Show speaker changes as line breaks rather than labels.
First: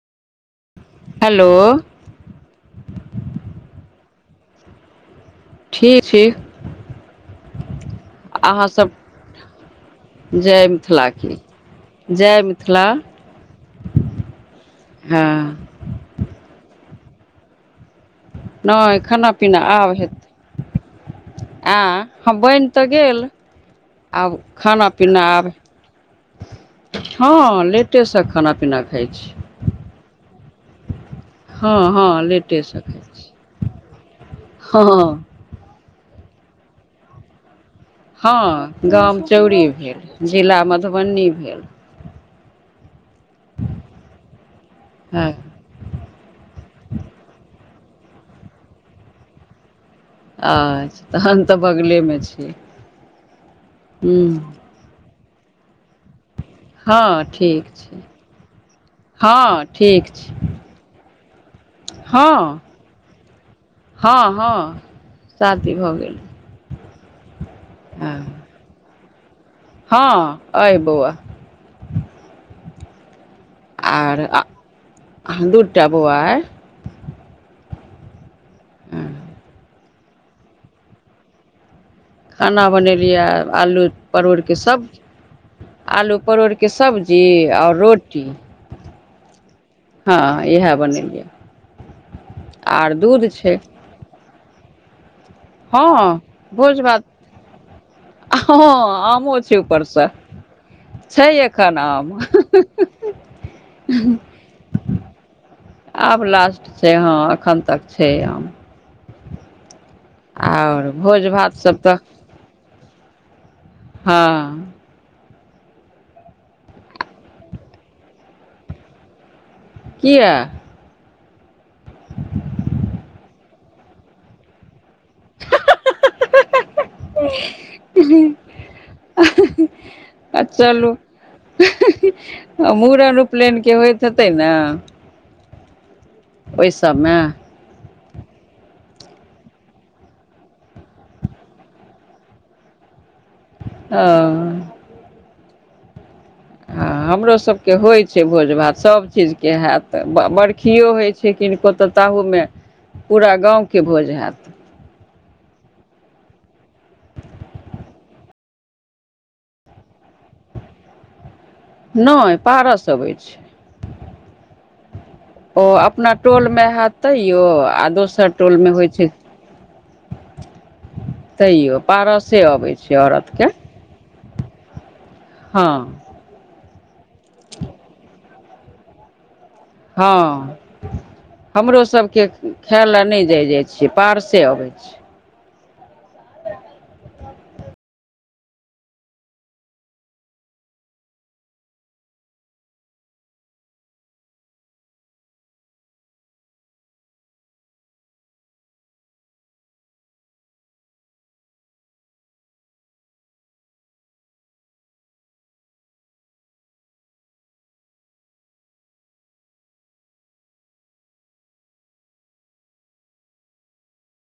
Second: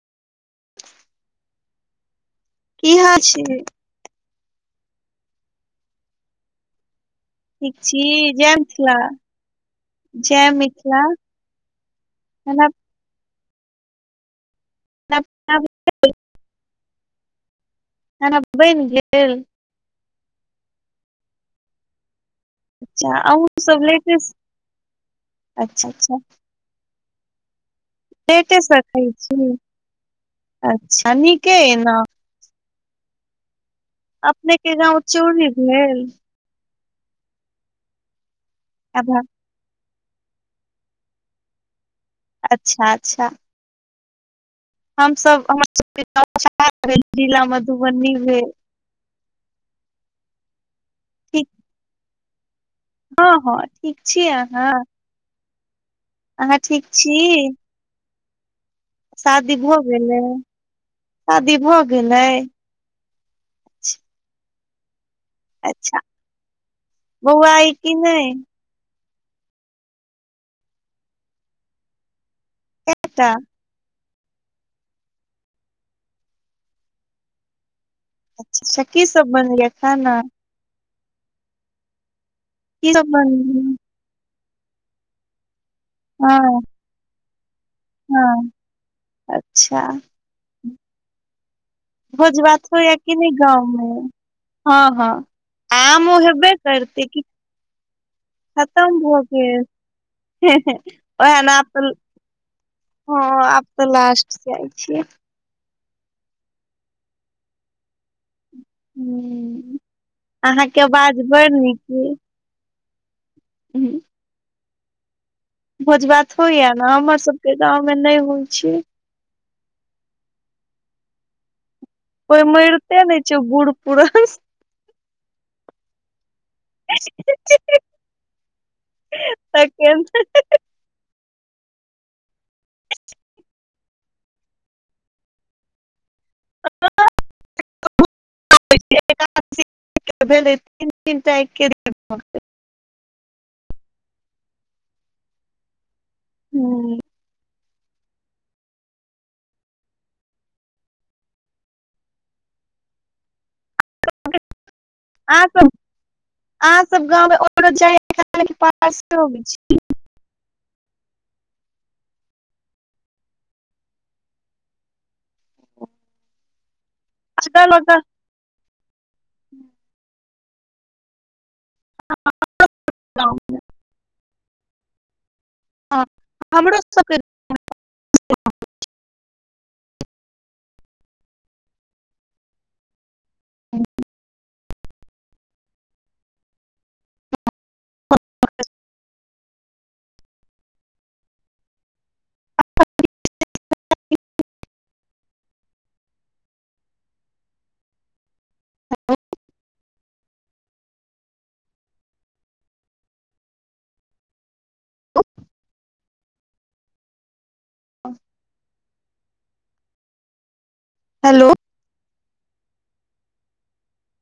Hello.
की हा छी?
ठीक छी।
ठीक छी, जय
अहाँ सब
मिथिला। जय मिथिला।
जय मिथिला हँ।
पीना बना गेल? खाना बनि
नऽ
गेल
खाना- पीना आब हेतै। आंय बनि तऽ
अच्छा
गेल,
अहूँ सब लेटेस्ट
आब- खाना पीना आब
अच्छा अच्छा
हँ ले
लेटे से खैय छी, अच्छा नीक।
हँ -हँ लेटेसे खाय छी।
अपने के
हँ
गाँंव चोउड़ी भेल?
हँ गाम
एम्हर-
चौउड़ी भेल, जिला मधुबनी भेल।
अच्छा -अच्छा।
हँ
हमसब हमर सबके गाम जिला मधुबनी भेल।
अच्छा तहन
ठीक
तऽ बगले मे छै।
हँ- हँ ठीक छी अहाँ? अहाँ ठीक
हँ
छी
ठीक छी,
शादी
हँ
भऽ
ठीक
गेलै
छी।
शादी भऽ गेलै
हँ- हँ- हँ शादी भऽ
अच्छा
गेल।
बौआ अइ की नै?
हँ अइ बौआ।
कैटा?
आर अ दू टा बौआ अइ।
की सब बनैलियै खाना?
खाना
की सब
बनेलियै ह
बनैया
आलू परोड़के सब्जी, आलू
हँ
परोड़के सब्जी। जी आओर रोटी,
हँ अच्छा
हँ इएह बनेलियै ह।
भोज भात हो या कि नहि
छै
गाँवमें? हँ -हँ।
हँ
आमओ हेबे
भोज भात
करतै की?
हँ आमो छै ऊपरसँ, छै
ओएह ने आब
एखन
तऽ
आम।
हँ आब तऽ लास्ट जाइ छै।
आब लास्ट छै, हँ एखन तक छै आम।
हूं, अहाँके
आओर
आवाज
भोज
बड़
भात सब
नीक
तऽ
अय। हूँ।
हँ।
भोज भात होइया ने? हमर सबके गाँव मे नहि होइ छै।
किया।
कोइ मरिते नै छै बुढ़ पूरान। तक
[unintelligible] आ चलू। मूड़न उपनयनके होइत हेतै ने? ओहि सबभमें।
[unintelligible]
अऽ। हँ
दिन
हमरो सभके होइ छै भोज- भात, सभ चीजके हैत बरखियो होइत छै। छै किनको तऽ ताहूमे पूरा गाँवके भोज हैत।
अ अह सब गव [unintelligible]
नहि पारसँ अबै छै। ओ अपना टोलमे हैत तैयो,
अगल
आ
बगल
दोसर टोलमे होइ छै
[unintelligible]
तैयो पारसे अबै छै, औरत
गाँव
के हँ
हमरो सबके रे
[inaudible] हँ हमरो सबके खाए लए नहि जाइ-जाइ छियै, पारसे अबै छै।
[unintelligible] [unintelligible] हलो